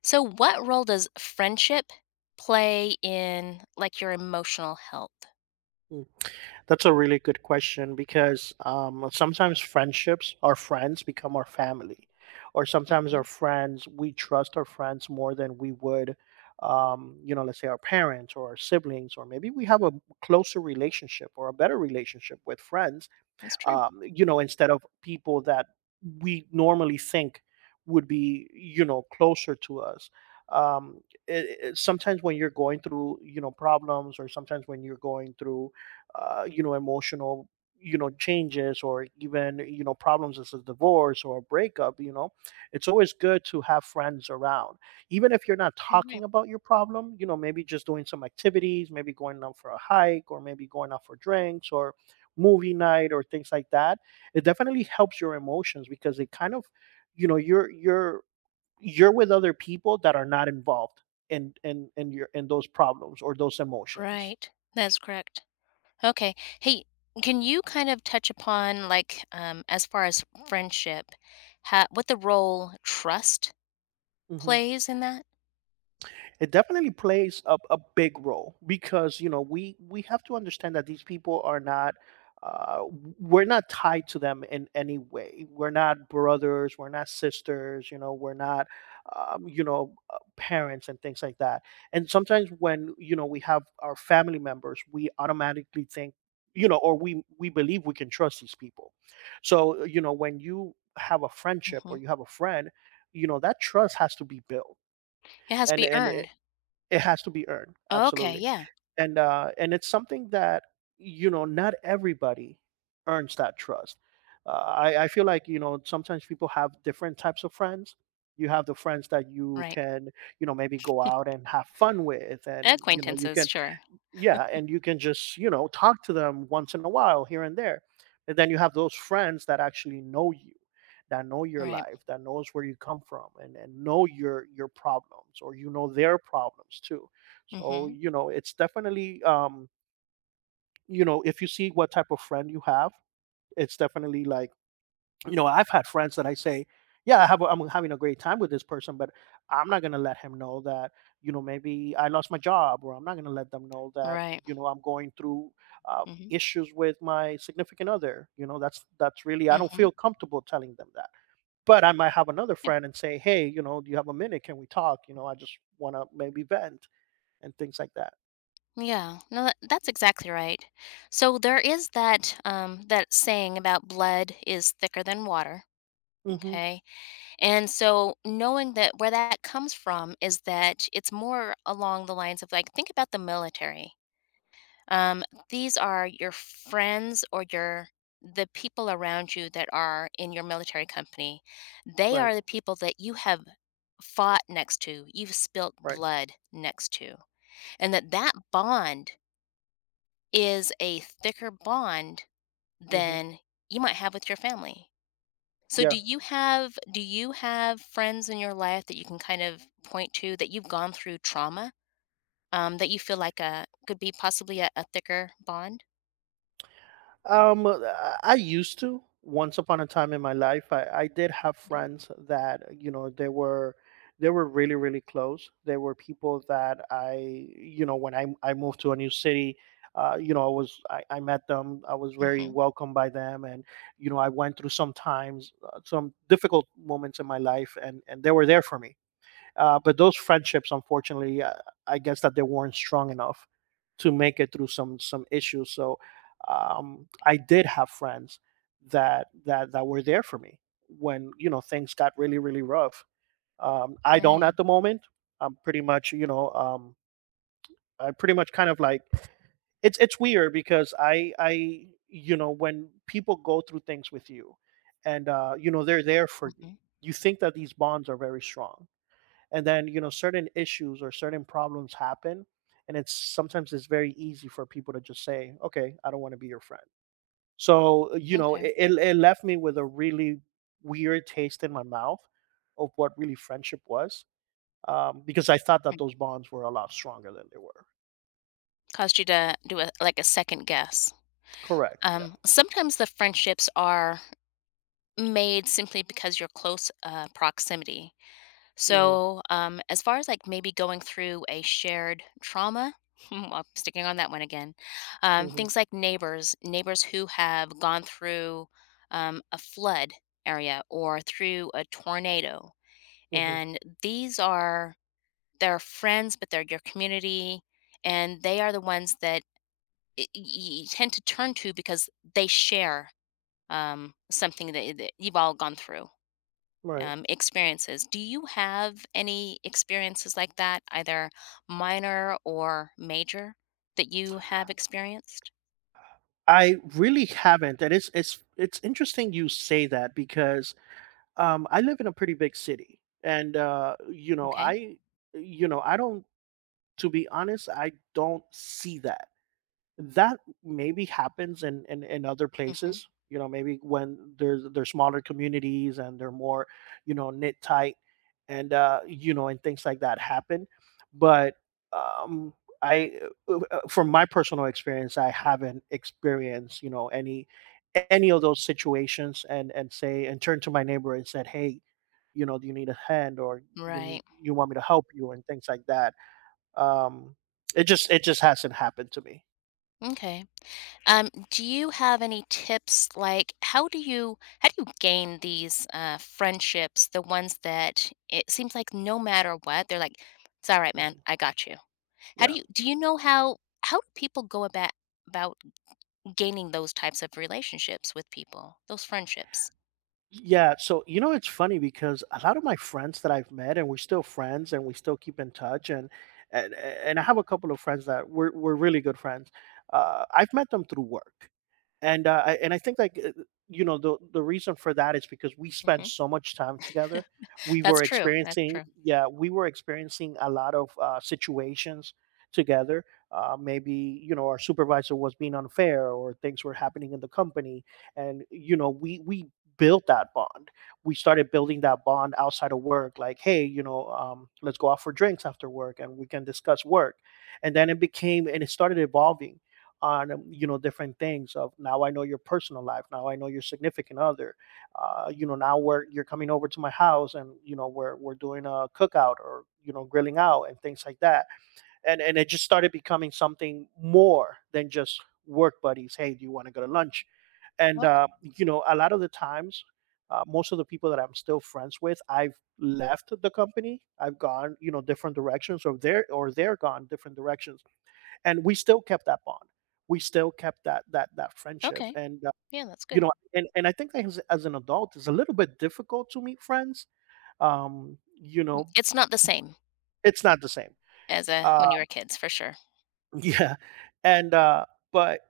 So, what role does friendship play in like your emotional health? Mm. That's a really good question because sometimes friendships, our friends become our family, or sometimes our Hmm. friends, we trust our friends more than we would, you know, let's say our parents or our siblings, or maybe we have a closer relationship or a better relationship with friends. That's true. Um, you know, instead of people that we normally think would be, you know, closer to us. Um, Sometimes when you're going through, you know, problems, or sometimes when you're going through, you know, emotional, you know, changes, or even you know, problems as a divorce or a breakup, you know, it's always good to have friends around even if you're not Yeah. talking Right. about your problem, you know, maybe just doing some activities, maybe going out for a hike or maybe going out for drinks or movie night or things like that. It definitely helps your emotions because it kind of, you know, you're you're with other people that are not involved in your, in those problems or those emotions. Right. That's correct. Okay. Hey, can you kind of touch upon like as far as friendship, what the role trust Hmm. plays in that? It definitely plays a big role because, you know, we have to understand that these people are not, we're not tied to them in any way. We're not brothers. We're not sisters. You know, we're not, you know, parents and things like that. And sometimes when, you know, we have our family members, we automatically think, you know, or we believe we can trust these people. So, you know, when you have a friendship or Hmm. you have a friend, you know that trust has to be built. It has to and be and earned. it has to be earned, Okay. absolutely. Yeah. And it's something that, you know, not everybody earns that trust. I feel like, you know, sometimes people have different types of friends. You have the friends that you Right. can, you know, maybe go out and have fun with, and you know you Acquaintances. can, Sure. yeah, and you can just, you know, talk to them once in a while here and there. And then you have those friends that actually know you, that know your Right. life, that knows where you come from and know your problems or, you know, their problems too. So, Hmm. you know, it's definitely, you know, if you see what type of friend you have, it's definitely like, you know, I've had friends that I say, "Yeah, I have a I'm having a great time with this person, but I'm not gonna let him know that, you know, maybe I lost my job, or I'm not gonna let them know that, Right. you know, I'm going through Hmm. issues with my significant other." You know, that's really I don't Hmm. feel comfortable telling them that. But I might have another friend and say, "Hey, you know, do you have a minute? Can we talk? You know, I just want to maybe vent and things like that." Yeah, no, that's exactly right. So there is that that saying about blood is thicker than water. Hmm. Okay, and so knowing that where that comes from is that it's more along the lines of like think about the military. Um, these are your friends or your the people around you that are in your military company. They Right. are the people that you have fought next to, you've spilt Right. blood next to, and that bond is a thicker bond Hmm. than you might have with your family. So Yeah. Do you have friends in your life that you can kind of point to that you've gone through trauma, that you feel like a could be possibly a thicker bond? Um, uh, I used to. Once upon a time in my life, I did have friends that, you know, they were really really close. They were people that I, you know, when I moved to a new city, you know, I was I met them. I was very Mhm. welcomed by them, and you know I went through some times, some difficult moments in my life, and they were there for me. But those friendships, unfortunately, I guess that they weren't strong enough to make it through some issues. So I did have friends that were there for me when, you know, things got really really rough. I don't Right. at the moment. I'm pretty much, you know, I pretty much kind of like, it's weird because I you know when people go through things with you and you know they're there for you. Mhm. You think that these bonds are very strong and then, you know, certain issues or certain problems happen, and it's sometimes it's very easy for people to just say, okay, I don't want to be your friend. So you know Okay. it left me with a really weird taste in my mouth of what really friendship was, because I thought that Right. those bonds were a lot stronger than they were. Caused you to do a like a second guess. Correct, yeah. Sometimes the friendships are made simply because you're close proximity. Hmm. So, as far as like maybe going through a shared trauma, well, sticking on that one again, Hmm. things like neighbors who have gone through a flood area or through a tornado, Hmm. and these are they're friends, but they're your community, and they are the ones that you tend to turn to because they share something that you've all gone through Right. Experiences. Do you have any experiences like that, either minor or major, that you have experienced? I really haven't, and it's it's interesting you say that because I live in a pretty big city, and you know Okay. I, you know, I don't, to be honest, I don't see that, that maybe happens in, in other Hmm. places, you know, maybe when there's smaller communities and they're more, you know, knit tight, and you know and things like that happen. But um I from my personal experience, I haven't experienced, you know, any of those situations and say, and turn to my neighbor and said, hey, you know, do you need a hand, or you need, Right. you want me to help you and things like that. um it just it just hasn't happened to me. Okay. Do you have any tips like how do you gain these friendships, the ones that it seems like no matter what, they're like, it's all right, man, Mm-hmm. I got you. How Yeah. Do you know how do people go about gaining those types of relationships with people, those friendships? Yeah, so, you know, it's funny because a lot of my friends that I've met and we're still friends and we still keep in touch, and I have a couple of friends that we're really good friends. I've met them through work. And I think like, you know, the reason for that is because we spent Mm-hmm. so much time together. We were that's experiencing, true. yeah, we were experiencing a lot of situations together. Maybe, you know, our supervisor was being unfair or things were happening in the company, and you know we build that bond. We started building that bond outside of work, like, hey, you know, let's go out for drinks after work and we can discuss work. And then it became, and it started evolving on, you know, different things of, now I know your personal life, now I know your significant other, you know, now we're you're coming over to my house, and you know we're doing a cookout or, you know, grilling out and things like that. And it just started becoming something more than just work buddies. Hey, do you want to go to lunch? And Ok you know, a lot of the times, most of the people that I'm still friends with, I've left the company. I've gone, you know, different directions, or they're gone different directions, and we still kept that bond. We still kept that friendship, okay. and Yeah, that's you good. know, and I think as an adult, it's a little bit difficult to meet friends. You Mm, know, it's not the same it's not the same. as, when Uh, you were kids, for sure. Yeah. And but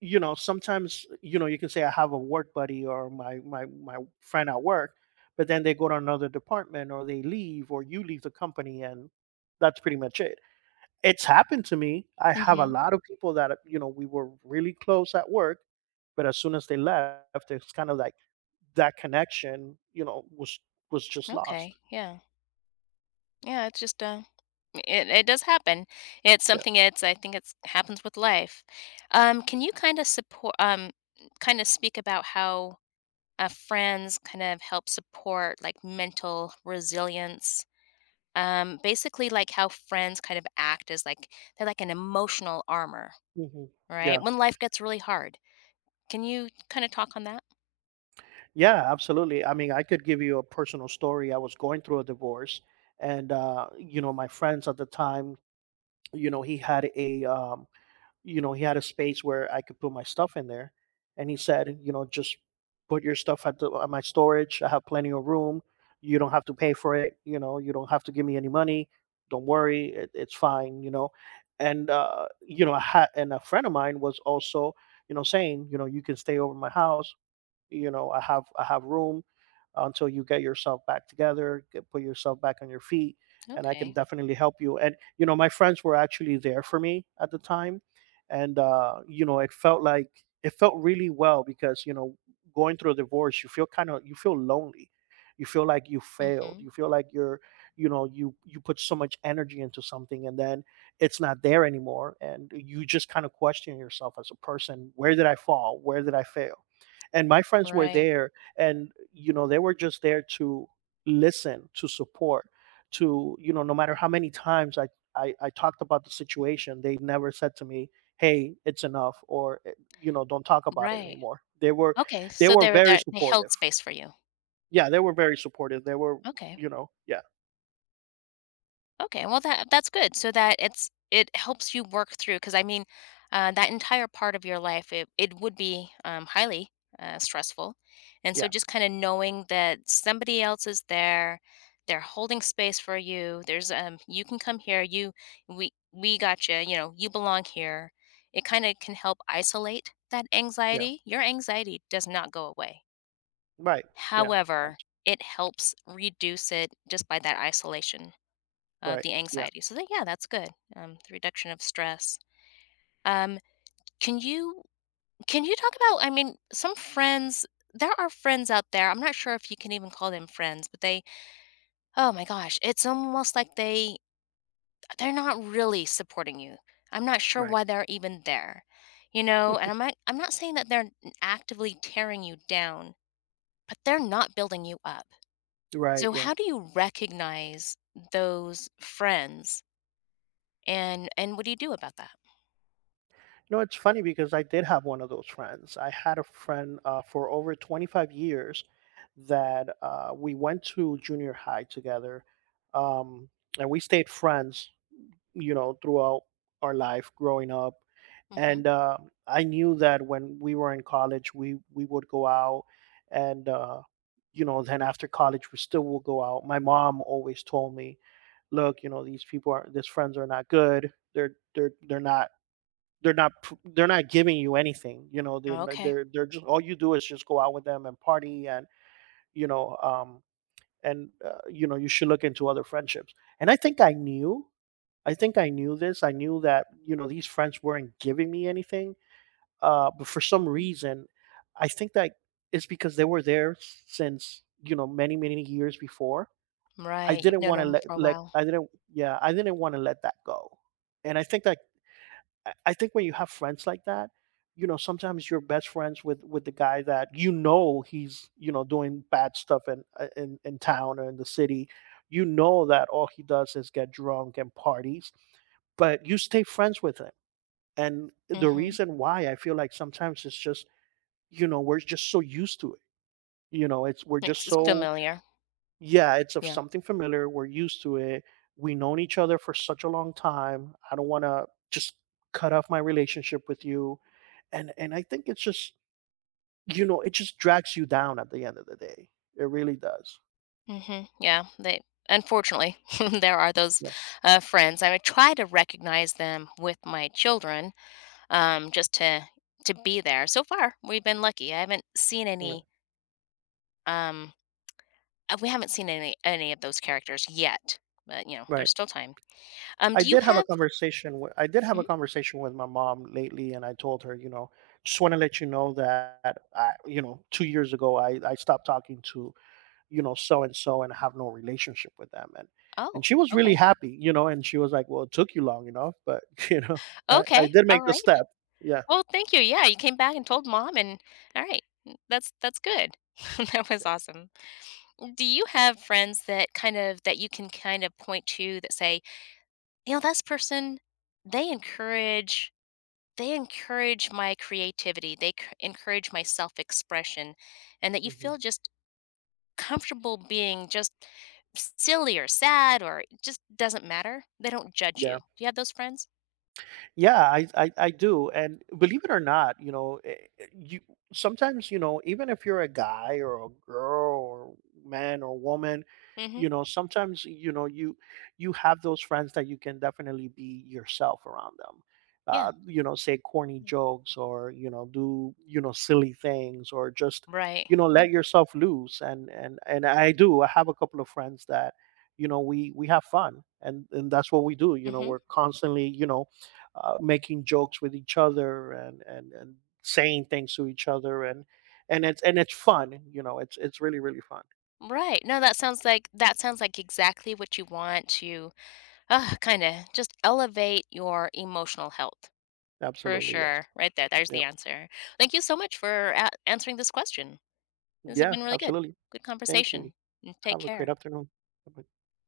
you know, sometimes, you know, you can say I have a work buddy or my friend at work, but then they go to another department or they leave, or you leave the company, and that's pretty much it. It's happened to me. I have a Mhm. lot of people that, you know, we were really close at work, but as soon as they left, it's kind of like that connection, you know, was just lost. Okay, yeah. Yeah, it's just, it does happen. It's Yeah. something it's I think it's happens with life. Can you kinda support? Kinda speak about how, friends kind of help support, like, mental resilience? Basically, like, how friends kind of act as, like they're like an emotional armor, Hmm. right? Yeah. When life gets really hard. Can you kind of talk on that? Yeah, absolutely. I mean, I could give you a personal story. I was going through a divorce, and you know, my friends at the time, you know, he had a, you know, he had a space where I could put my stuff in there, and he said, you know, just put your stuff at, the, at my storage. I have plenty of room. You don't have to pay for it. You know, you don't have to give me any money. Don't worry, it, it's fine. I had, and a friend of mine was also, saying, you can stay over my house. I have room until you get yourself back together, get, put yourself back on your feet, and I can Okay. definitely help you. And my friends were actually there for me at the time, and it felt really well because going through a divorce you feel kind of, you feel lonely, you feel like you failed, Mhm. you feel like you're you know you put so much energy into something and then it's not there anymore, and you just kind of question yourself as a person. Where did I fall? Where did I fail? And my friends were Right. there, and they were just there to listen, to support, to, no matter how many times I talked about the situation, they never said to me, hey, it's enough, or don't talk about it Right. anymore. they were Okay. they So were they were very there. They held supportive. space for you. Yeah, they were very supportive. They were Okay. you know Yeah. Okay, well that's good so that it's it helps you work through because I mean, that entire part of your life it would be highly stressful, and so Yeah. just kind of knowing that somebody else is there, they're holding space for you. There's you can come here. You we got you. You know you belong here. It kind of can help isolate that Yeah. anxiety. Your anxiety does not go away. Right. Yeah. However, abs- it helps reduce it just by that isolation right. the Yeah. anxiety. So that, yeah, that's good. The reduction of stress. Um, can you can you talk about? I mean, some friends. There are friends out there. I'm not sure if you can even call them friends, but they. Oh my gosh, it's almost like they're not really supporting you. I'm not sure Right. why they're even there. You know, and I'm not saying that they're actively tearing you down, but they're not building you up. Right. So Yeah. how do you recognize those friends and what do you do about that? No, it's funny because I did have one of those friends. I had a friend, for over 25 years, that we went to junior high together, um, and we stayed friends, you know, throughout our life growing up. Mhm. And I knew that when we were in college, we would go out, and you know, then after college, we still will go out. My mom always told me, look, you know, these friends are not good. They're not pr- they're not giving you anything. You know, they're not- Okay. They're just, all you do is just go out with them and party, and you know um you should look into other friendships. And I think I knew I think I knew this. I knew that, you know, these friends weren't giving me anything, uh, but for some Mhm. reason I think that it's because they were there since, you know, many many years before. I Right, you've didn't want to known them let for a let while. I didn't Yeah, I didn't want to let that go. And I think that, I think when you have friends like that, you know, sometimes you're best friends with the guy that, you know, he's, you know, doing bad stuff in, in in town or in the city. You know that all he does is get drunk and parties, but you stay friends with him. And the Mhm. reason why I feel like sometimes it's just, you know, we're just so used to it. You know, it's, we're just It's so, familiar. yeah, it's of Yeah. something familiar. We're used to it. We've known each other for such a long time. I don't want to just cut off my relationship with you. And I think it's just, you know, it just drags you down at the end of the day. It really does. Mhm. Yeah, they unfortunately, there are those, Yeah. Friends. I try to recognize them with my children just to be there. So far, we've been lucky. I haven't seen Mm. any. Um, we haven't seen any of those characters yet, but you know, Right. there's still time. I Do you did have a have? I did have a Mhm. conversation with my mom lately, and I told her, you know, just want to let you know that I, you know, 2 years ago, I stopped talking to, you know, so and so, and have no relationship with them. And Oh, she was really okay, happy, you know, and she was like, well, it took you long enough, but you know, I okay, did all make the right. step. Yeah. Well, thank you. Yeah, you came back and told mom, and all right, that's good. that was Yeah. awesome. Do you have friends that kind of that you can kind of point to that say, you know, this person they encourage they encourage my creativity, they c- encourage my self expression, and that you Hmm. feel just comfortable being just silly or sad or it just doesn't matter. They don't judge you. Yeah. Do you have those friends? Yeah, I do, and believe it or not, you know, you sometimes, you know, even if you're a guy or a girl or man or woman, Mm-hmm. you know, sometimes, you know, you have those friends that you can definitely be yourself around them. Yeah. You know, say corny jokes, or you know, do, you know, silly things, or just, Right. you know, Yeah. let yourself loose. And I do. I have a couple of friends that, you know, we have fun, and that's what we do. You know, Mm-hmm. we're constantly, you know, making jokes with each other, and saying things to each other, and it's fun. You know, it's really really fun. Right. No, that sounds like exactly what you want to kind of just elevate your emotional health for Absolutely. Yes. sure. Right there. There's Yeah. the answer. Thank you so much for answering this question. This has Yeah, been really good. absolutely. Good Thank you. conversation, and take Have a great care. afternoon. Bye-bye.